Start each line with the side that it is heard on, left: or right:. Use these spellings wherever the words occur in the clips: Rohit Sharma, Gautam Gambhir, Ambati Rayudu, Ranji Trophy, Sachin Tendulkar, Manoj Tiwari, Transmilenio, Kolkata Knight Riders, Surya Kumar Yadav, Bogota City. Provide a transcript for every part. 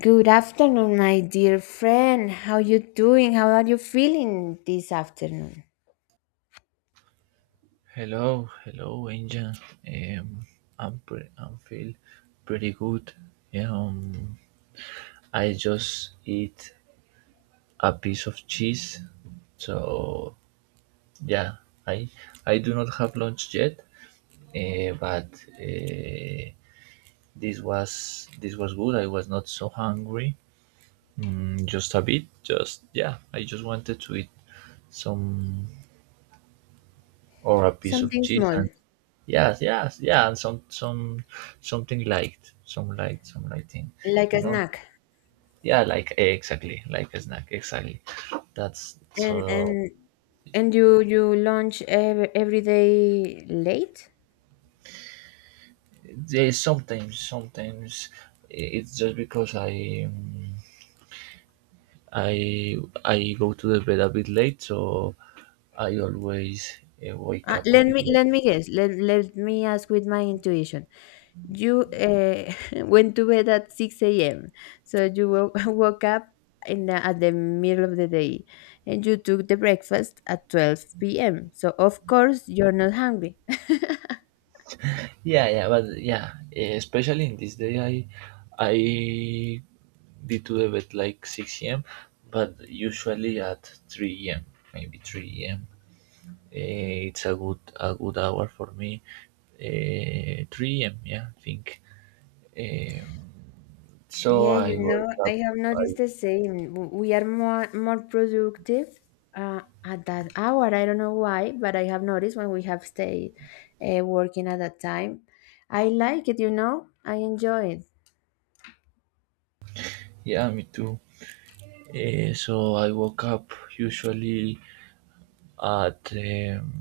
left: Good afternoon, my dear friend. How you doing? How are you feeling this afternoon?
right: Hello, hello, Angel. Um, I'm feel pretty good. Yeah, I just eat a piece of cheese. So yeah, I I do not have lunch yet, but uh, this was good. I was not so hungry. Just a bit. Just, yeah, I just wanted to eat some or a piece of
left: Something
right: cheese
left: small,
right: and yes, yes, yeah, and some something light, some light, some light thing,
left: like
right: you
left: a
right: know.
left: snack.
right: Yeah, like exactly, like a snack, exactly. That's
left: And
right: so.
left: and and you lunch every day late?
right: There's sometimes, it's just because I I go to the bed a bit late, so I always wake up a
left: Let
right: bit.
left: me guess. Let me ask with my intuition. You went to bed at six a.m. So you woke up in at the middle of the day, and you took the breakfast at 12 p.m. So of course you're not hungry.
right: Yeah, yeah, but yeah, especially in this day, I did to the bed like six a.m., but usually at three a.m., maybe three a.m. It's a good hour for me. Three a.m., yeah, I think. Um, so
left: Yeah, you
right: I
left: know,
right: wake
left: I
right: up.
left: have
right: I
left: noticed the same. We are more productive at that hour. I don't know why, but I have noticed when we have stayed working at that time. I like it, you know. I enjoy it.
right: Yeah, me too. So I woke up usually at,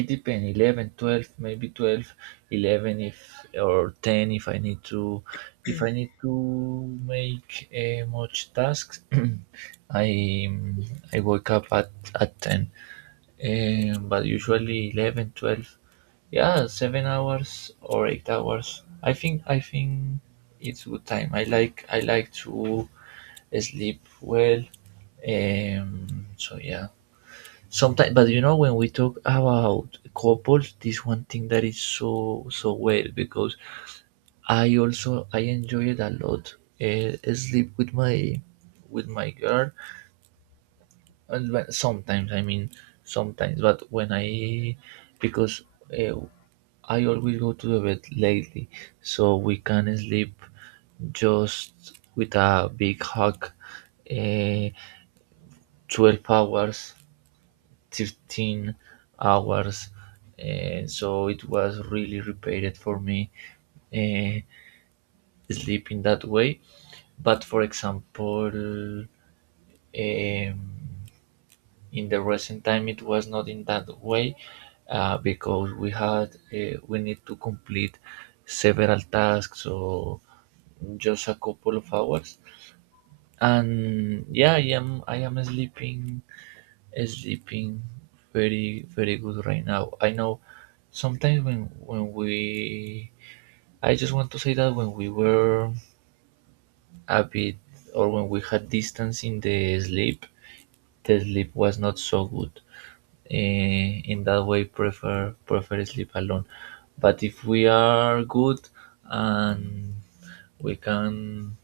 right: it depends. 11, 12, maybe 12, 11, if or 10 if I need to make much tasks. i I wake up at 10, but usually 11, 12. Yeah, 7 hours or 8 hours, I think it's good time. I like to sleep well. So yeah, sometimes, but you know, when we talk about couples, this one thing that is so so well because I also, I enjoy it a lot. Sleep with my girl. And when, sometimes I mean, sometimes, but when I, because, uh, I always go to the bed lately, so we can sleep just with a big hug, uh, 12 hours, 13 hours. And so it was really repaired for me, uh, sleep that way. But for example, um, in the recent time it was not in that way, because we had, we need to complete several tasks. So just a couple of hours, and yeah, I am sleeping. Is has very very good right now. I know sometimes when we, I just want to say that when we were a bit, or when we had distance in the sleep was not so good. In that way, prefer sleep alone. But if we are good and we can,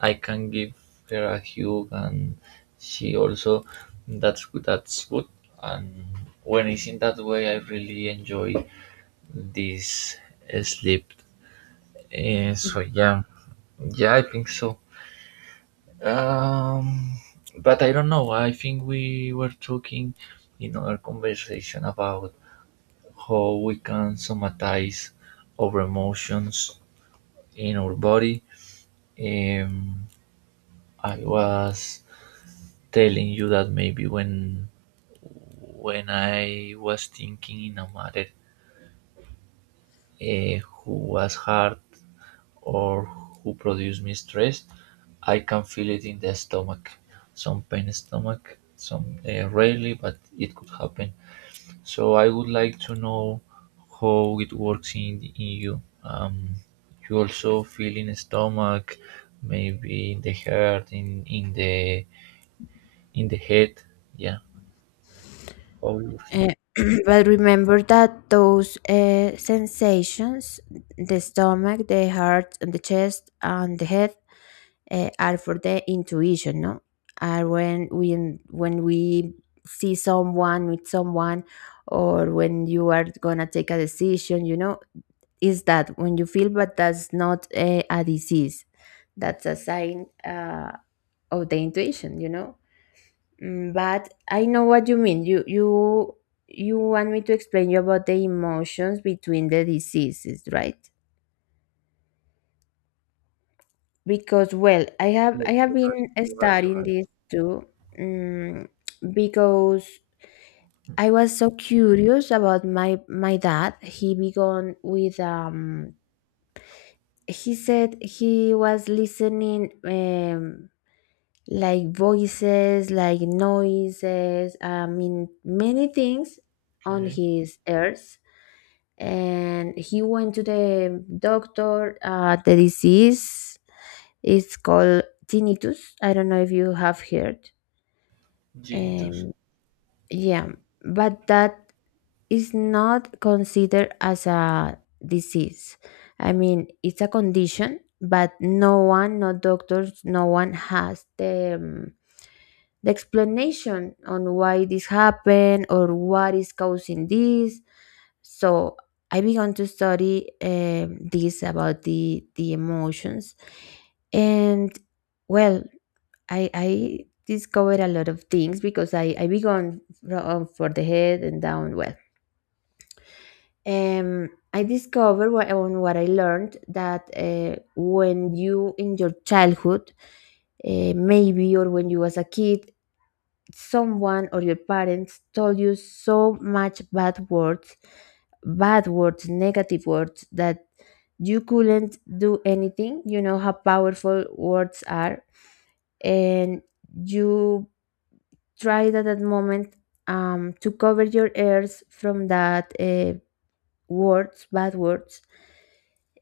right: I can give her a hug, and she also, that's good. That's good. And when it's in that way, I really enjoy this sleep. So yeah, yeah, I think so. Um, but I don't know, I think we were talking in our conversation about how we can somatize our emotions in our body. Um, I was telling you that maybe when, I was thinking in a matter who was hard or who produced me stress, I can feel it in the stomach. Some pain in stomach, some, rarely, but it could happen. So I would like to know how it works in you. You also feel in the stomach, maybe in the heart, in the head. Yeah, how it works in you.
left: Eh, but remember that those sensations, the stomach, the heart, and the chest, and the head, are for the intuition, no? Are when we see someone with someone, or when you are gonna take a decision, you know, is that when you feel, but that's not a disease. That's a sign of the intuition, you know. Mm, but I know what you mean. You you want me to explain you about the emotions between the diseases, right? Because well
right: Yeah,
left: I have
right: you're right.
left: been
right: You're right. You're
left: studying
right: right.
left: this too, um, because I was so curious about my dad. He began with he said he was listening, like voices, like noises, I mean many things on
right: Okay.
left: his ears. And he went to the doctor. The disease, it's called tinnitus. I don't know if you have heard.
right: Genitus.
left: Um, yeah, but that is not considered as a disease. I mean, it's a condition, but no one, no doctors, no one has the explanation on why this happened or what is causing this. So I began to study, this about the emotions. And well, I discovered a lot of things because I began from for the head and down. Well, I discovered what I learned, that when you in your childhood, maybe, or when you was a kid, someone or your parents told you so much bad words, negative words that you couldn't do anything. You know how powerful words are, and you try it at that moment, to cover your ears from that, words, bad words.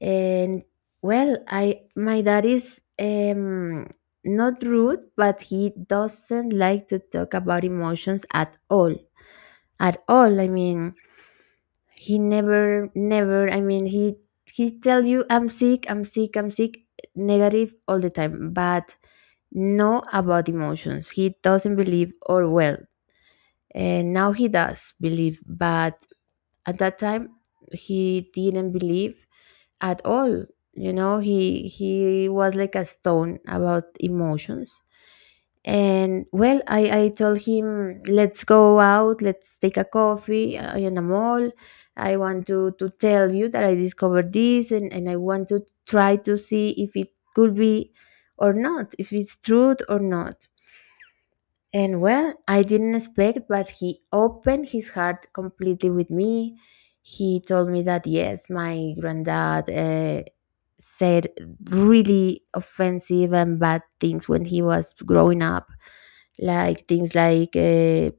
left: And well, I, my dad is, not rude, but he doesn't like to talk about emotions at all. At all, I mean, he never, never. I mean, he tell you, "I'm sick, I'm sick, I'm sick," negative all the time, but no about emotions. He doesn't believe, or well, and now he does believe, but at that time he didn't believe at all. You know, he was like a stone about emotions. And well, I told him, let's go out, let's take a coffee in a mall. I want to tell you that I discovered this, and I want to try to see if it could be or not, if it's truth or not. And well, I didn't expect, but he opened his heart completely with me. He told me that yes, my granddad, said really offensive and bad things when he was growing up, like things like,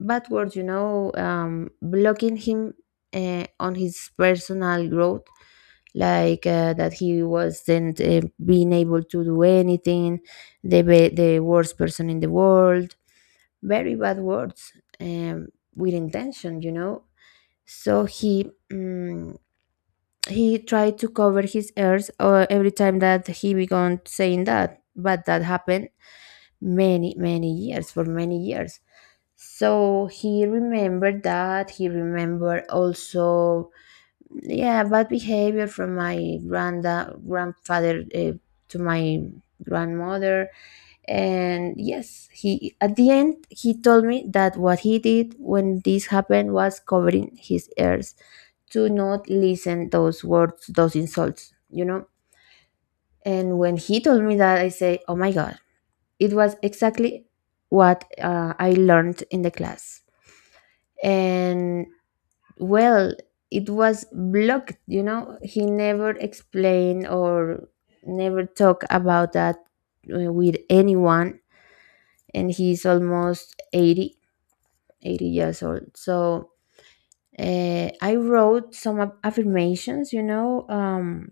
left: bad words, you know, blocking him, on his personal growth, like that he wasn't, being able to do anything, the worst person in the world, very bad words, um, with intention, you know. So he, he tried to cover his ears, every time that he began saying that, but that happened many many years for many years. So he remembered that. He remembered also, yeah, bad behavior from my granda grandfather, to my grandmother. And yes, he at the end he told me that what he did when this happened was covering his ears to not listen those words, those insults, you know. And when he told me that, I say, oh my god, it was exactly what, I learned in the class. And well, it was blocked, you know. He never explained or never talked about that, with anyone, and he's almost 80 years old. So, I wrote some affirmations, you know,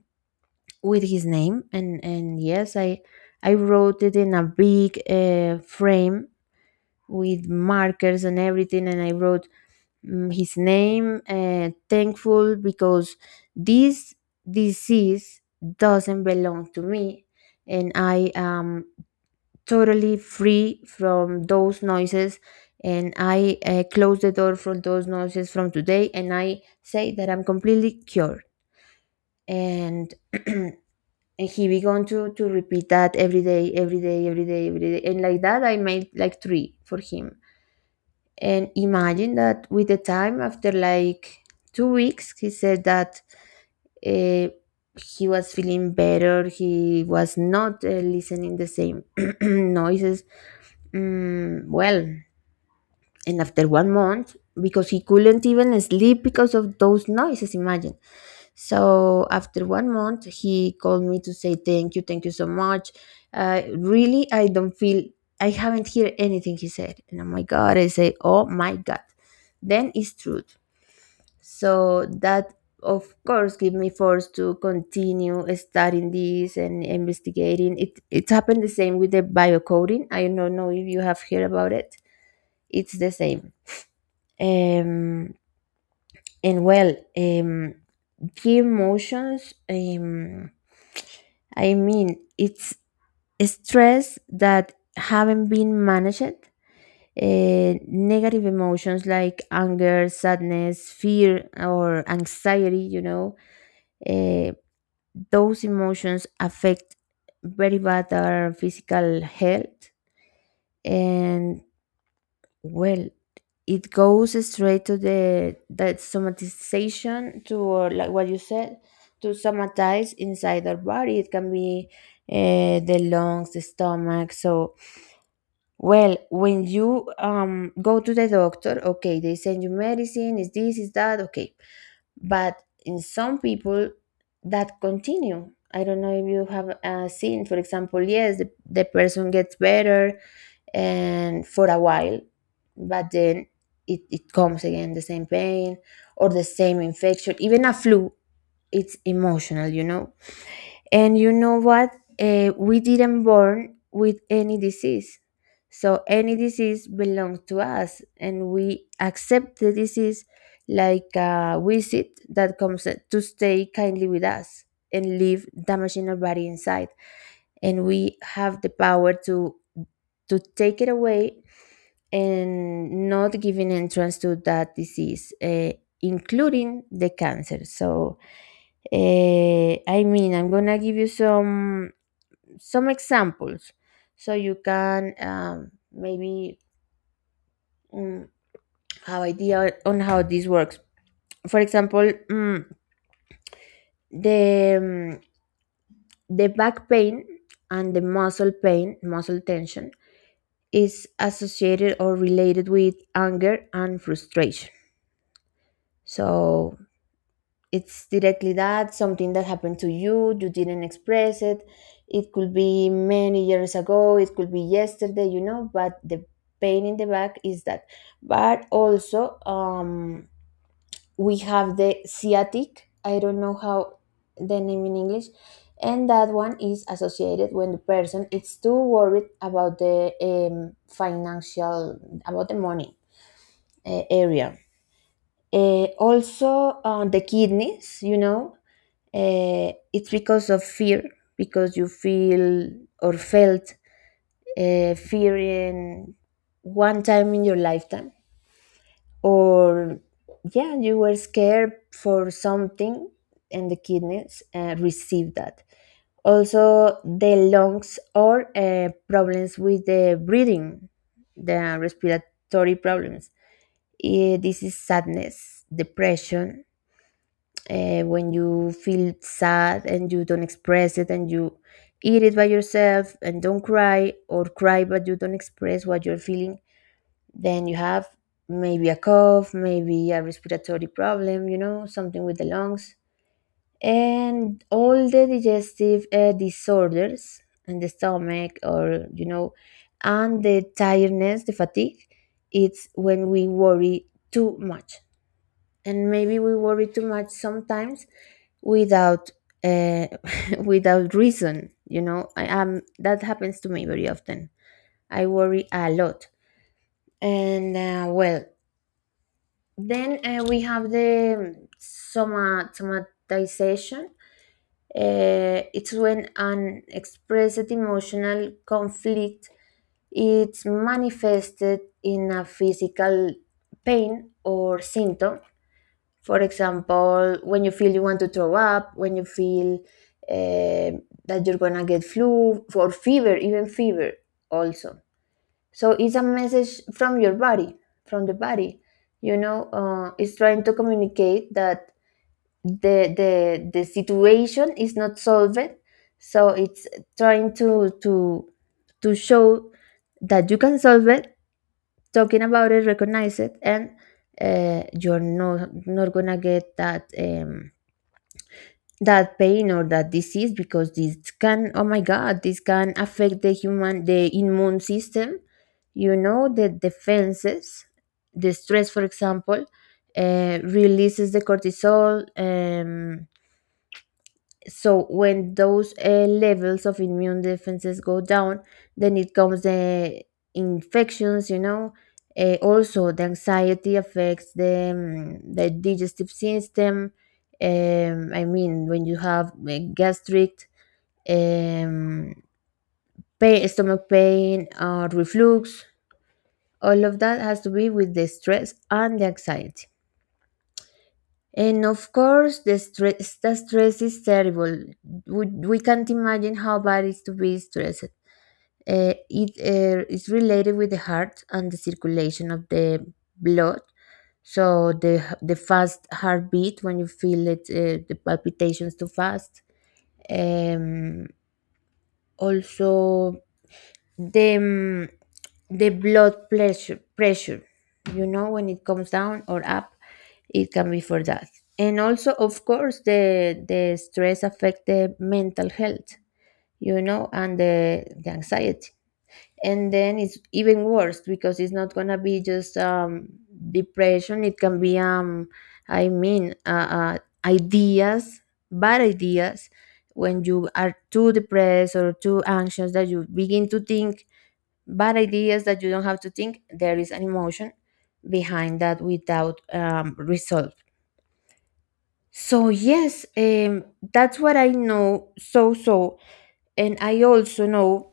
left: with his name, and yes, I wrote it in a big, frame with markers and everything, and I wrote, mm, his name, thankful because this disease doesn't belong to me, and I am totally free from those noises, and I, close the door from those noises from today, and I say that I'm completely cured. And and he began to repeat that every day, and like that I made like three for him. And imagine that with the time, after like 2 weeks, he said that, uh, he was feeling better. He was not, listening the same noises. Mm, well, and after one month, because he couldn't even sleep because of those noises, imagine. So after one month, he called me to say thank you so much. Really, I don't feel, I haven't heard anything, he said. And oh my God, I say, oh my God. Then it's truth. So that, of course, give me force to continue studying this and investigating. It happened the same with the biocoding. I don't know if you have heard about it. It's the same. Um, and well, um, the emotions, I mean, it's stress that haven't been managed. Negative emotions like anger, sadness, fear, or anxiety, you know, uh, those emotions affect very bad our physical health. And well, it goes straight to the that somatization, to, like what you said, to somatize inside our body. It can be, the lungs, the stomach. So, well, when you go to the doctor, okay, they send you medicine. Is this? Is that? Okay, but in some people that continue, I don't know if you have, seen. For example, yes, the person gets better and for a while, but then it comes again the same pain or the same infection, even a flu. It's emotional, you know. And you know what? Eh, we didn't born with any disease. So any disease belongs to us and we accept the disease like a visit that comes to stay kindly with us and leave damaging our body inside. And we have the power to take it away and not giving entrance to that disease, eh, including the cancer. So, eh, I mean, I'm gonna give you some examples so you can, maybe, mm, have idea on how this works. For example, mm, the mm, the back pain and the muscle pain, muscle tension, is associated or related with anger and frustration. So it's directly that something that happened to you, you didn't express it. It could be many years ago, it could be yesterday, you know, but the pain in the back is that. But also, we have the sciatic, I don't know how the name in English, and that one is associated when the person is too worried about the, financial, about the money, area. Also, the kidneys, you know, it's because of fear, because you feel or felt, fear in one time in your lifetime, or yeah, you were scared for something, and the kidneys, receive that. Also the lungs or, problems with the breathing, the respiratory problems. Eh, this is sadness, depression, when you feel sad and you don't express it, and you eat it by yourself and don't cry, or cry but you don't express what you're feeling, then you have maybe a cough, maybe a respiratory problem, you know, something with the lungs. And all the digestive, disorders and the stomach, or you know. And the tiredness, the fatigue, it's when we worry too much. And maybe we worry too much sometimes without, uh, without reason, you know. I am, that happens to me very often, I worry a lot. And, well, then, we have the somatization, it's when an expressed emotional conflict is manifested in a physical pain or symptom. For example, when you feel you want to throw up, when you feel, eh, that you're gonna get flu or fever, even fever also. So it's a message from your body, from the body. You know, it's trying to communicate that the situation is not solved, so it's trying to to show that you can solve it, talking about it, recognize it, and, you're not gonna get that, that pain or that disease, because this can, oh my god, this can affect the immune system. You know the defenses, the stress, for example, releases the cortisol. So when those levels of immune defenses go down, then it comes the infections. Also, the anxiety affects the digestive system. I mean when you have gastric um, pain, stomach pain, or reflux, all of that has to be with the stress and the anxiety. And of course, the stress is terrible. We can't imagine how bad it is to be stressed. It is related with the heart and the circulation of the blood. So the fast heartbeat when you feel it, the palpitations too fast. Um, Also, the the blood pressure, you know, when it comes down or up, it can be for that. And also, of course, the stress affect the mental health, and the anxiety, and then it's even worse because it's not gonna be just depression. It can be i mean uh, uh, ideas, bad ideas, when you are too depressed or too anxious that you begin to think bad ideas that you don't have to think. There is an emotion behind that without resolve. So yes, that's what I know. And I also know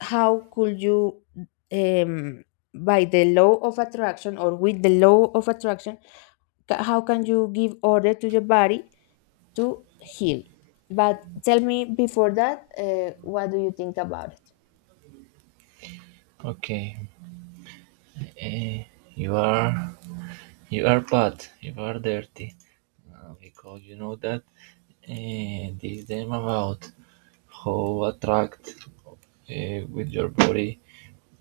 left: how could you, um, by the law of attraction or with the law of attraction, how can you give order to your body to heal. But tell me before that, what do you think about it?
right: Okay. Eh, you are, bad. You are dirty. Because you know that, this them about how attract with your body.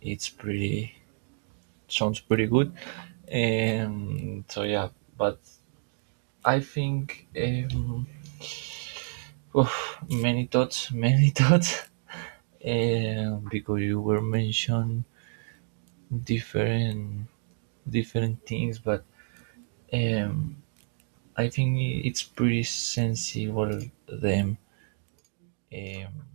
right: It's pretty Sounds pretty good. So yeah, but I think, oof, many thoughts, many thoughts, because you were mentioned different different things. But um, I think it's pretty sensible them. Um,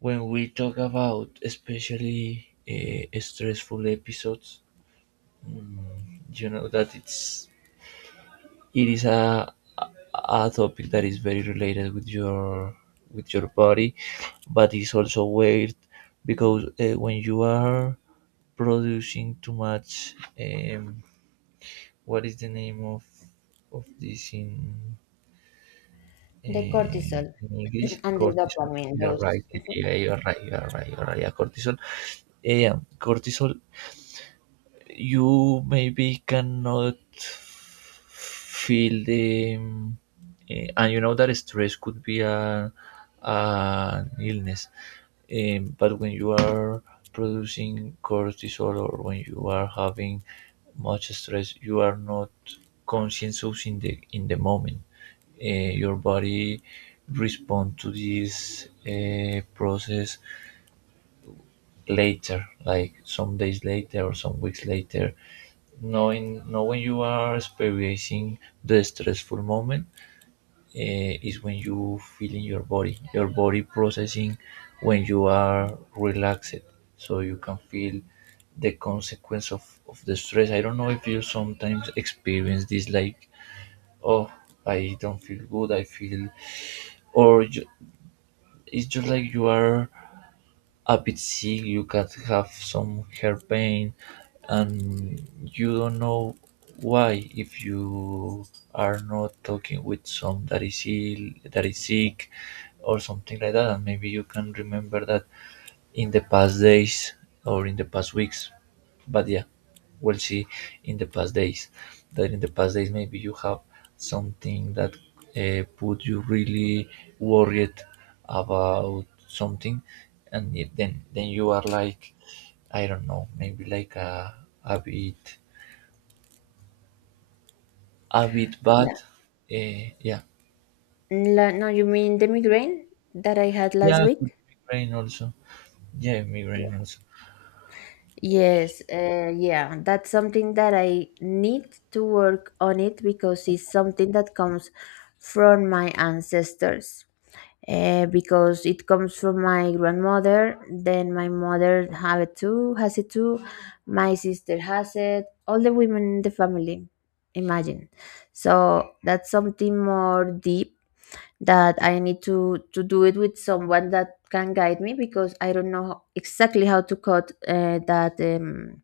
right: when we talk about, especially, stressful episodes, mm, you know that it is a topic that is very related with your, body. But it's also weird because, when you are producing too much, um, what is the name of this
left: The cortisol
right: in English,
left: and the
right: cortisol.
left: dopamine,
right: You are
left: those.
right: right.
left: Mhm.
right: Yeah, you are right. You are right. You are right. Yeah, cortisol. Yeah, cortisol, you maybe cannot feel the, and you know that stress could be a an illness. But when you are producing cortisol, or when you are having much stress, you are not conscious in the, moment. Your body respond to this, process later, like some days later or some weeks later. Knowing you are experiencing the stressful moment, is when you feel in your body processing when you are relaxed. So you can feel the consequence of the stress. I don't know if you sometimes experience this, like, oh, I don't feel good, I feel, or ju- it's just like you are a bit sick. You can have some hair pain, and you don't know why, if you are not talking with some that is ill, that is sick, or something like that. And maybe you can remember that in the past days or in the past weeks. But yeah, we'll see, in the past days, maybe you have something that, put you really worried about something. Then, you are like, I don't know, maybe like a bit a bit bad.
left: Yeah.
right: uh, yeah,
left: No, you mean the migraine that I had last
right: yeah, could
left: week?
right: be migraine also. Yeah,
left: Yeah.
right: migraine also.
left: Yes, yeah, that's something that I need to work on it because it's something that comes from my ancestors. Because it comes from my grandmother. Then my mother have it too, has it too. My sister has it. All the women in the family, imagine. So that's something more deep that I need to do it with someone that can guide me because I don't know exactly how to cut that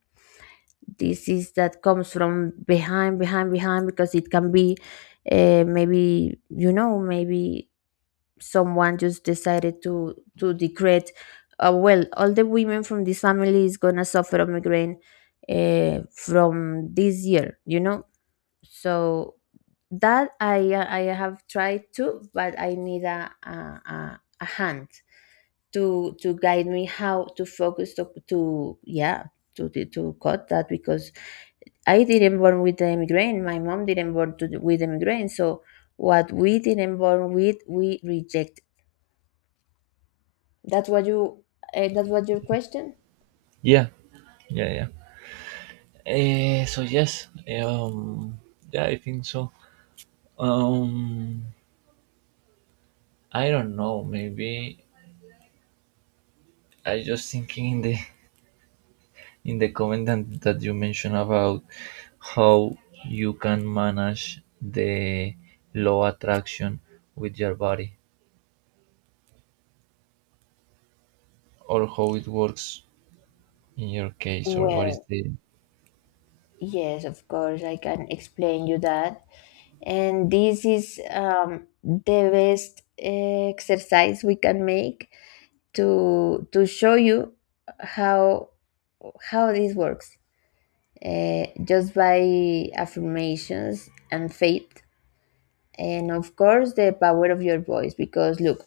left: disease that comes from behind, behind, behind, because it can be, maybe, you know, maybe someone just decided to decrete, well, all the women from this family is gonna suffer a migraine from this year, you know. So that I have tried to, but I need a hand to guide me how to focus to, yeah, to cut that, because I didn't born with the migraine, my mom didn't born with the migraine. So what we didn't born with, we rejected. That's what you. That's what your question.
right: Yeah, yeah, yeah. So yes, um, yeah, I think so. Um, I don't know, maybe I just thinking in the, comment that you mentioned about how you can manage the law attraction with your body, or how it works in your case, or what is
left: Well,
right: the.
left: yes, of course, I can explain you that. And this is the best exercise we can make to show you how how this works. Just by affirmations and faith, and of course the power of your voice. Because look,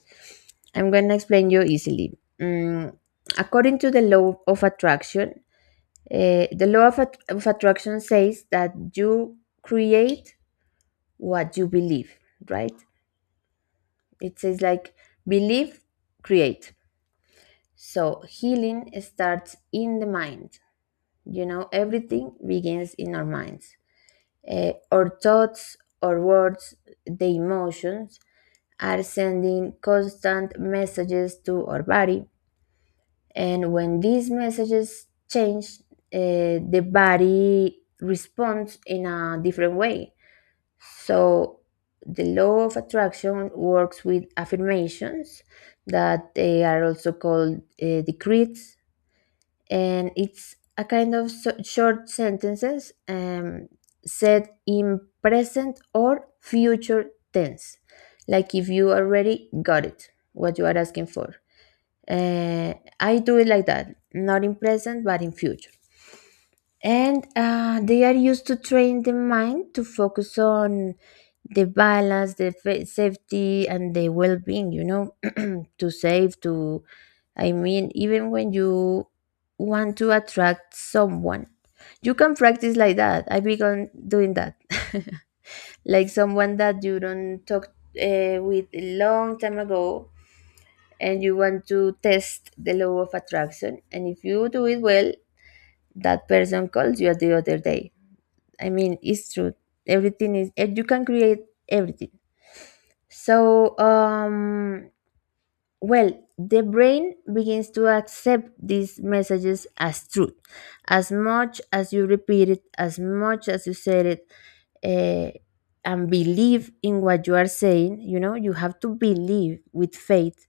left: I'm gonna explain you easily. Mm, according to the law of attraction, the law of attraction says that you create what you believe, right? It says like believe, create. So healing starts in the mind. You know, everything begins in our minds. Our thoughts, our words, the emotions are sending constant messages to our body. And when these messages change, the body responds in a different way. So the law of attraction works with affirmations that they are also called decrees, and it's a kind of short sentences said in present or future tense, like if you already got it, what you are asking for. Uh, I do it like that, not in present but in future, and they are used to train the mind to focus on the balance, the safety, and the well-being. to save to I mean, even when you want to attract someone, you can practice like that. I began doing that like someone that you don't talk with a long time ago, and you want to test the law of attraction, and if you do it well, that person calls you the other day. I mean, it's true. Everything is, and you can create everything. So, well, the brain begins to accept these messages as truth. As much as you repeat it, as much as you said it, uh, and believe in what you are saying, you know, you have to believe with faith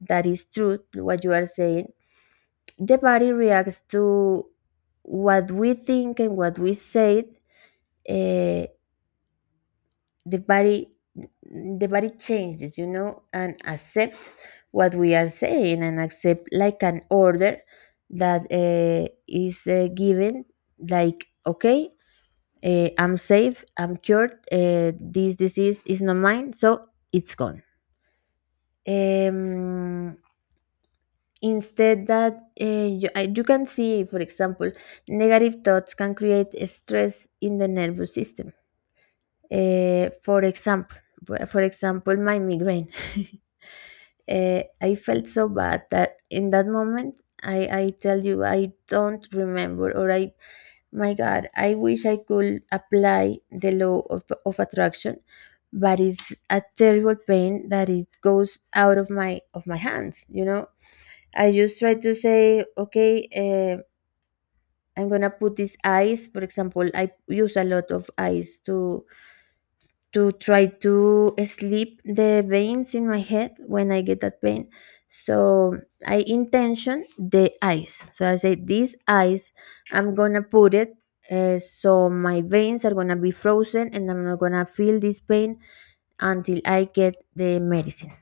left: that is truth what you are saying. The body reacts to what we think and what we say. Uh, the body the body changes, you know, and accept what we are saying and accept like an order that is given, like, okay, I'm safe, I'm cured, this disease is not mine, so it's gone. um, Instead that, you can see, for example, negative thoughts can create stress in the nervous system. Uh, for example, for example, my migraine. I felt so bad that in that moment, I tell you, I don't remember, or I, my God, I wish I could apply the law of attraction, but it's a terrible pain that it goes out of my hands. You know, I just try to say, okay, I'm gonna put this ice. For example, I use a lot of ice to try to sleep the veins in my head when I get that pain. So I intention the eyes. So I say these eyes, I'm gonna put it. So my veins are gonna be frozen, and I'm not gonna feel this pain until I get the medicine.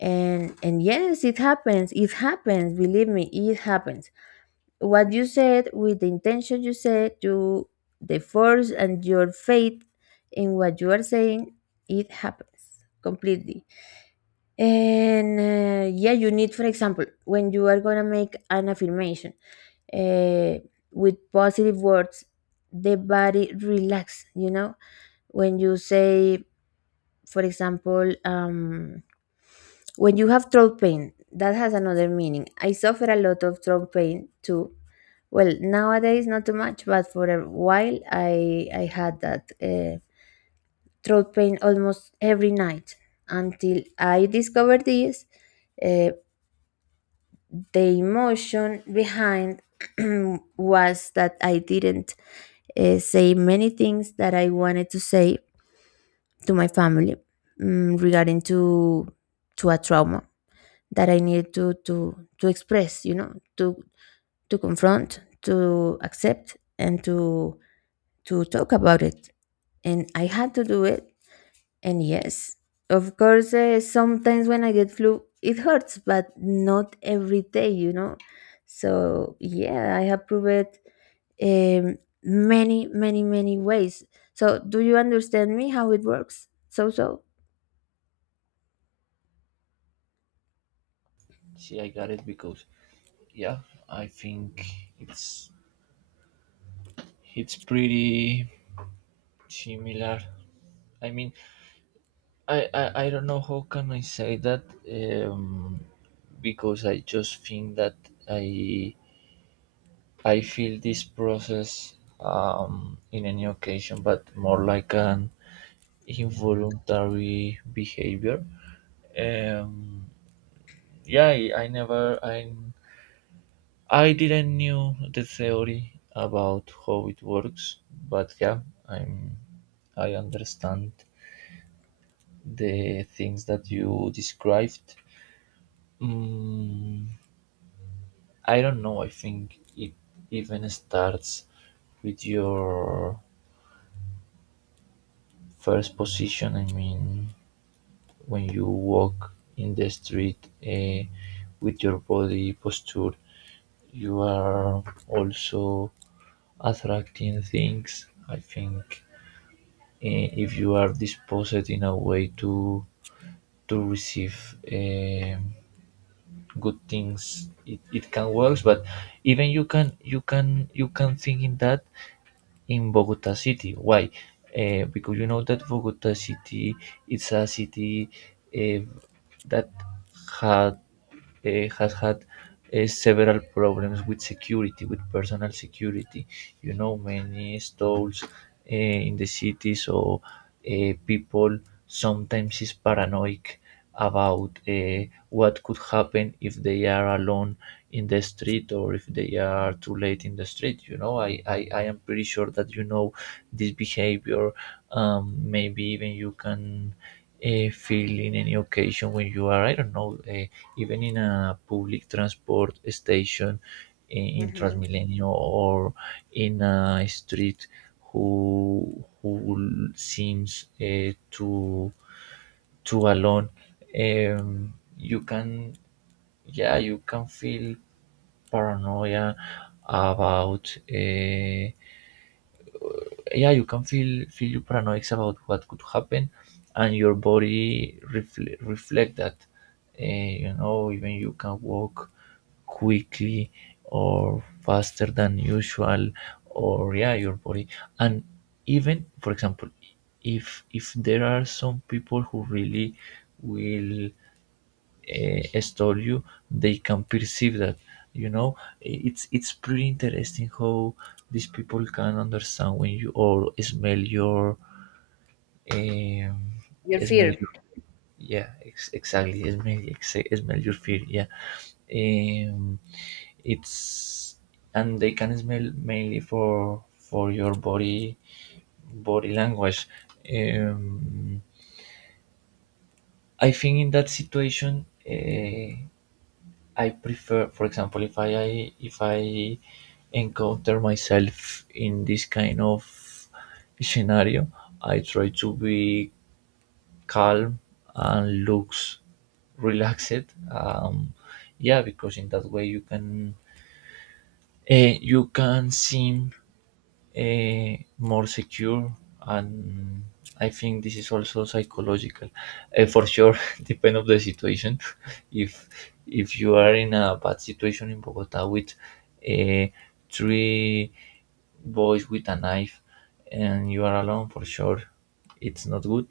left: And yes, it happens. It happens. Believe me, it happens what you said with the intention you said you the force and your faith in what you are saying. It happens completely. And yeah, you need, for example, when you are gonna make an affirmation uh, with positive words, the body relax, you know. When you say, for example, when you have throat pain, that has another meaning. I suffer a lot of throat pain too. Well, nowadays not too much, but for a while I had that throat pain almost every night until I discovered this. Uh, the emotion behind was that I didn't say many things that I wanted to say to my family, mm, regarding to a trauma that I needed to express, you know, to confront, to accept, and to talk about it. And I had to do it. And yes, of course, sometimes when I get flu, it hurts, but not every day, you know. So yeah, I have proved um, many, many, many ways. So do you understand me how it works?
right: See, I got it because, yeah, I think it's, pretty similar. I mean, I don't know how can I say that. um, because I just think that I I feel this process, in any occasion, but more like an involuntary behavior. Um, yeah, I never, I didn't knew the theory about how it works, but yeah, I'm, I understand the things that you described. Mm, I don't know. I think it even starts with your first position. I mean, when you walk in the street, with your body posture, you are also attracting things, I think. If you are disposed in a way to, receive, good things, it, can work. But even you can, think in that, in Bogota City. Why? Because you know that Bogota City is a city, uh, that had has had, several problems with security, with personal security. You know, many stalls, in the city. So, people sometimes is paranoid about, what could happen if they are alone in the street, or if they are too late in the street. You know, I am pretty sure that you know this behavior. Maybe even you can, feel in any occasion when you are, I don't know, even in a public transport station in
left: Hmm.
right: Transmilenio, or in a street who, seems, too, alone. You can, yeah, you can feel paranoia about, yeah, you can feel your paranoid about what could happen. And your body reflect that. You know, even you can walk quickly or faster than usual, or yeah, your body. And even, for example, if there are some people who really will, story you, they can perceive that. You know, it's, pretty interesting how these people can understand when you, or smell your, um, smell your, yeah, exactly, smell, smell your fear. Yeah, um, it's, and they can smell mainly for your, body language. um, I think, in that situation, I prefer, for example, if I, encounter myself in this kind of scenario, I try to be calm and looks relaxed. Yeah, because in that way you can, you can seem, more secure. And I think this is also psychological. For sure, depend of the situation. If, you are in a bad situation in Bogota with, eh, three boys with a knife and you are alone, for sure it's not good.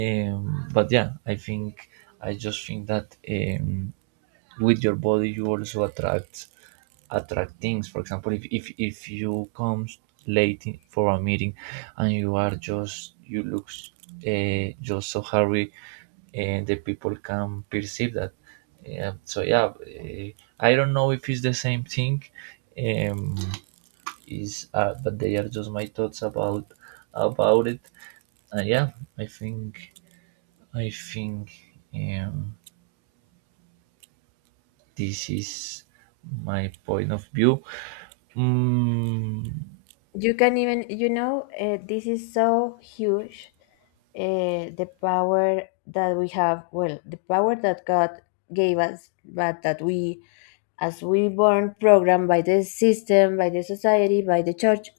right: But yeah, I think, I just think that, with your body you also attract, things. For example, if you come late, for a meeting, and you are just, you look, just so hurry, and the people can perceive that. Yeah, so yeah, uh, I don't know if it's the same thing. Um is But they are just my thoughts about it. And yeah, i think I think, um this is my point of view. Mm,
left: You can even, you know, this is so huge, the power that we have, well, the power that God gave us but that we, as we born programmed by the system, by the society, by the church,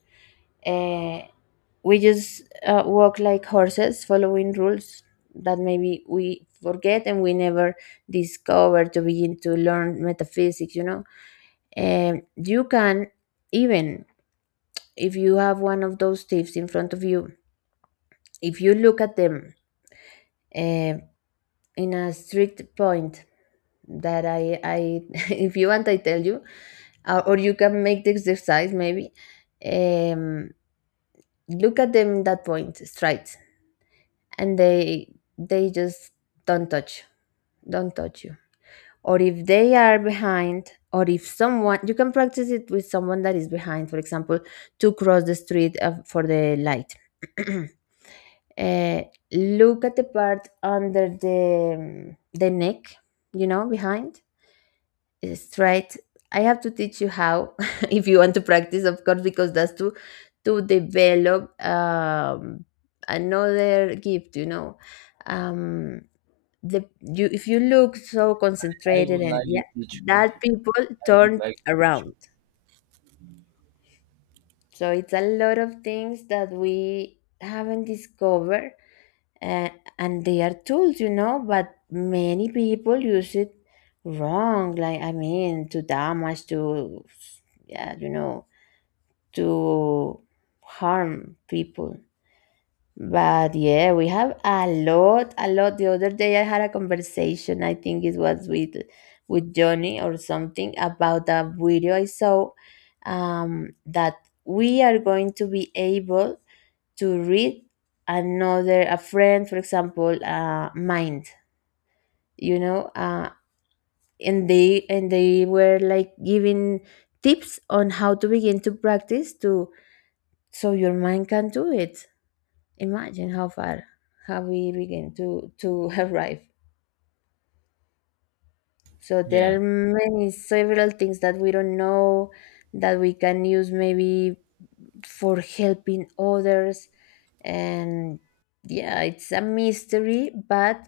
left: uh, we just walk like horses following rules that maybe we forget and we never discover to begin to learn metaphysics, you know. You can even, if you have one of those thieves in front of you, if you look at them uh, in a strict point, that I if you want, I tell you, or you can make the exercise maybe. Um, Look at them in that point, straight, and they just don't touch, don't touch you. Or if they are behind, or if someone, you can practice it with someone that is behind, for example, to cross the street for the light. uh, Look at the part under the neck, you know, behind. It's straight. I have to teach you how if you want to practice, of course, because that's to develop another gift, you know. um the you, if you look so
right: I
left: concentrated,
right: would
left: and
right: like
left: yeah,
right: you teach me.
left: that people
right: I would
left: turn
right: like. To,
left: around. So it's a lot of things that we haven't discovered, uh, and they are tools, you know, but many people use it wrong, like, I mean, to damage to, yeah, you know, to harm people. But yeah, we have a lot, a lot. The other day I had a conversation, I think it was with Johnny or something, about a video I saw that we are going to be able to read another a friend, for example, mind, you know, and they were like giving tips on how to begin to practice to so your mind can do it. Imagine how far have we begun to arrive. So there
right: yeah,
left: are many several things that we don't know that we can use maybe for helping others, and yeah, it's a mystery, but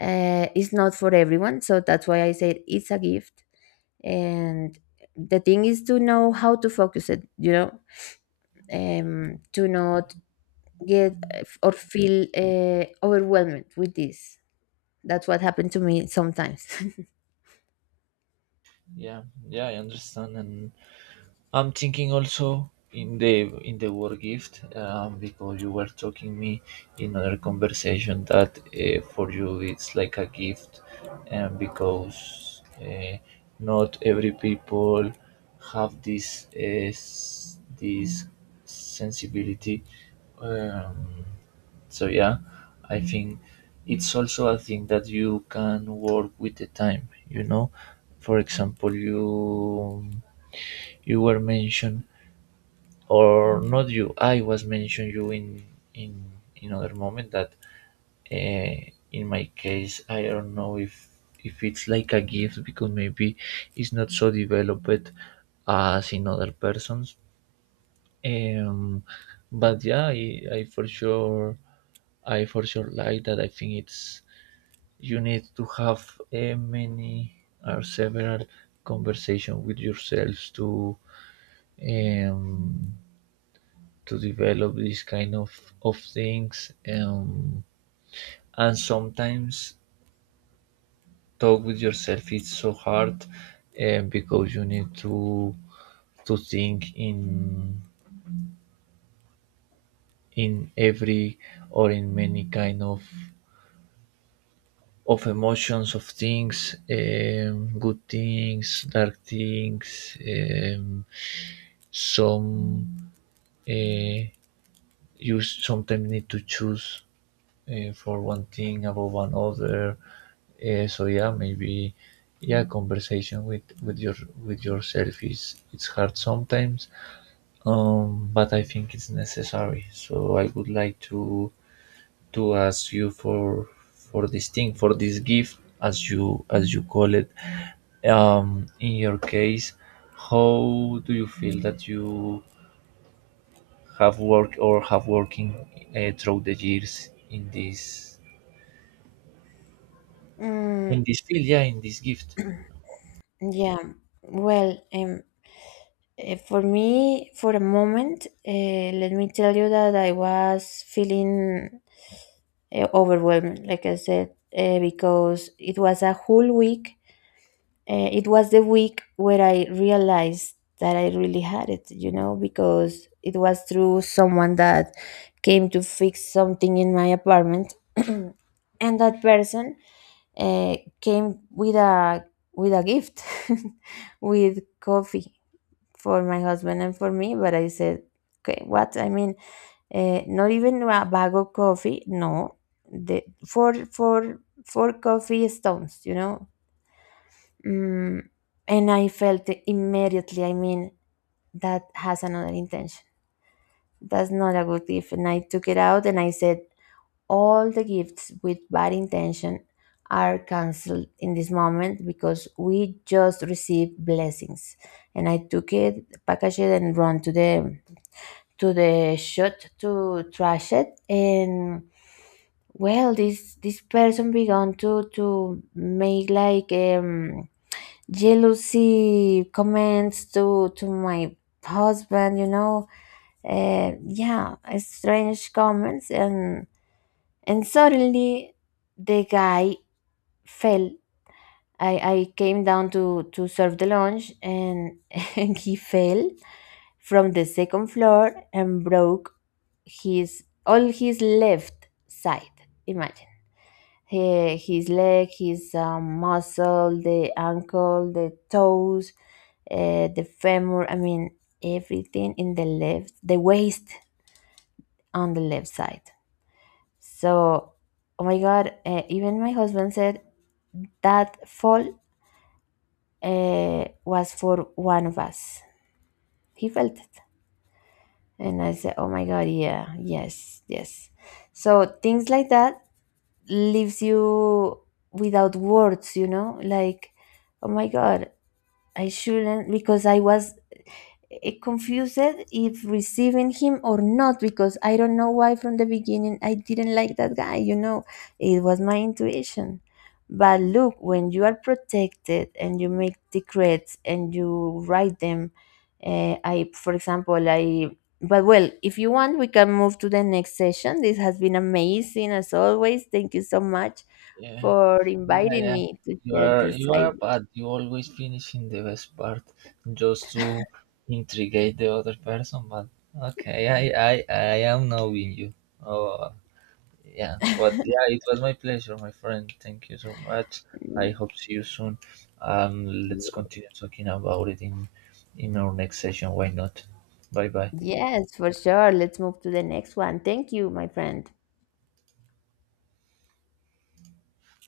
left: it's not for everyone. So that's why I said it's a gift. And the thing is to know how to focus it, you know, to not get or feel overwhelmed with this. That's what happened to me sometimes.
right: yeah, yeah. I understand, and I'm thinking also in the, war gift, because you were talking me in other conversation that, for you it's like a gift. And because, not every people have this, this sensibility. Um, so yeah, I think it's also a thing that you can work with the time. You know, for example, you were mentioned, or not you, I was mentioned you in another moment that, uh, in my case I don't know if, it's like a gift, because maybe it's not so developed as in other persons. um but yeah, I for sure like that. I think it's, you need to have a many or several conversation with yourselves to, um to develop these kind of, things. And sometimes talk with yourself is so hard, because you need to think in every or in many kind of emotions, of things, good things, dark things, some uh, you sometimes need to choose, for one thing about one other. So yeah, maybe, yeah, conversation with your, with yourself is it's hard sometimes, but I think it's necessary. So I would like to ask you for this thing, for this gift, as you call it. In your case, how do you feel that you have worked or have working, through the years in this,
left: Mm,
right: field? Yeah, in this gift.
left: yeah. Well, for me, for a moment, let me tell you that I was feeling overwhelmed, like I said, because it was a whole week. It was the week where I realized that I really had it, you know, because it was through someone that came to fix something in my apartment. And that person came with a gift with coffee for my husband and for me. But I said, okay, what I mean, not even a bag of coffee, no, the four four coffee stones, you know. Mm, and I felt it immediately. I mean, that has another intention. That's not a good gift. And I took it out, and I said, all the gifts with bad intention are cancelled in this moment because we just received blessings. And I took it, packaged it, and run to the shop to trash it. And well, this person began to make like, jealousy comments to my husband, you know. Yeah, strange comments. And suddenly the guy fell. I came down to serve the lunch, and and he fell from the second floor and broke his all his left side, imagine. He, his leg, his muscle, the ankle, the toes, the femur. I mean, everything in the left, the waist on the left side. So, oh my God, even my husband said that fall was for one of us. He felt it. And I said, oh my God, yeah, yes, yes. So things like that leaves you without words, you know. Like, oh my God, I shouldn't, because I was, confused if receiving him or not, because I don't know why from the beginning I didn't like that guy. You know, it was my intuition. But look, when you are protected and you make decrees and you write them, for example, I. But well, if you want, we can move to the next session. This has been amazing as always. Thank you so much
right: Yeah,
left: for
right: yeah,
left: inviting
right: yeah.
left: me to share this
right: You are but you always finish in the best part, just to intrigate the other person. But okay, I am knowing you. Oh, yeah. But yeah, it was my pleasure, my friend. Thank you so much. I
left: idea.
right: hope see you soon. um let's continue talking about it in, our next session. Why not. Bye bye.
left: Yes, for sure. Let's move to the next one. Thank you, my friend.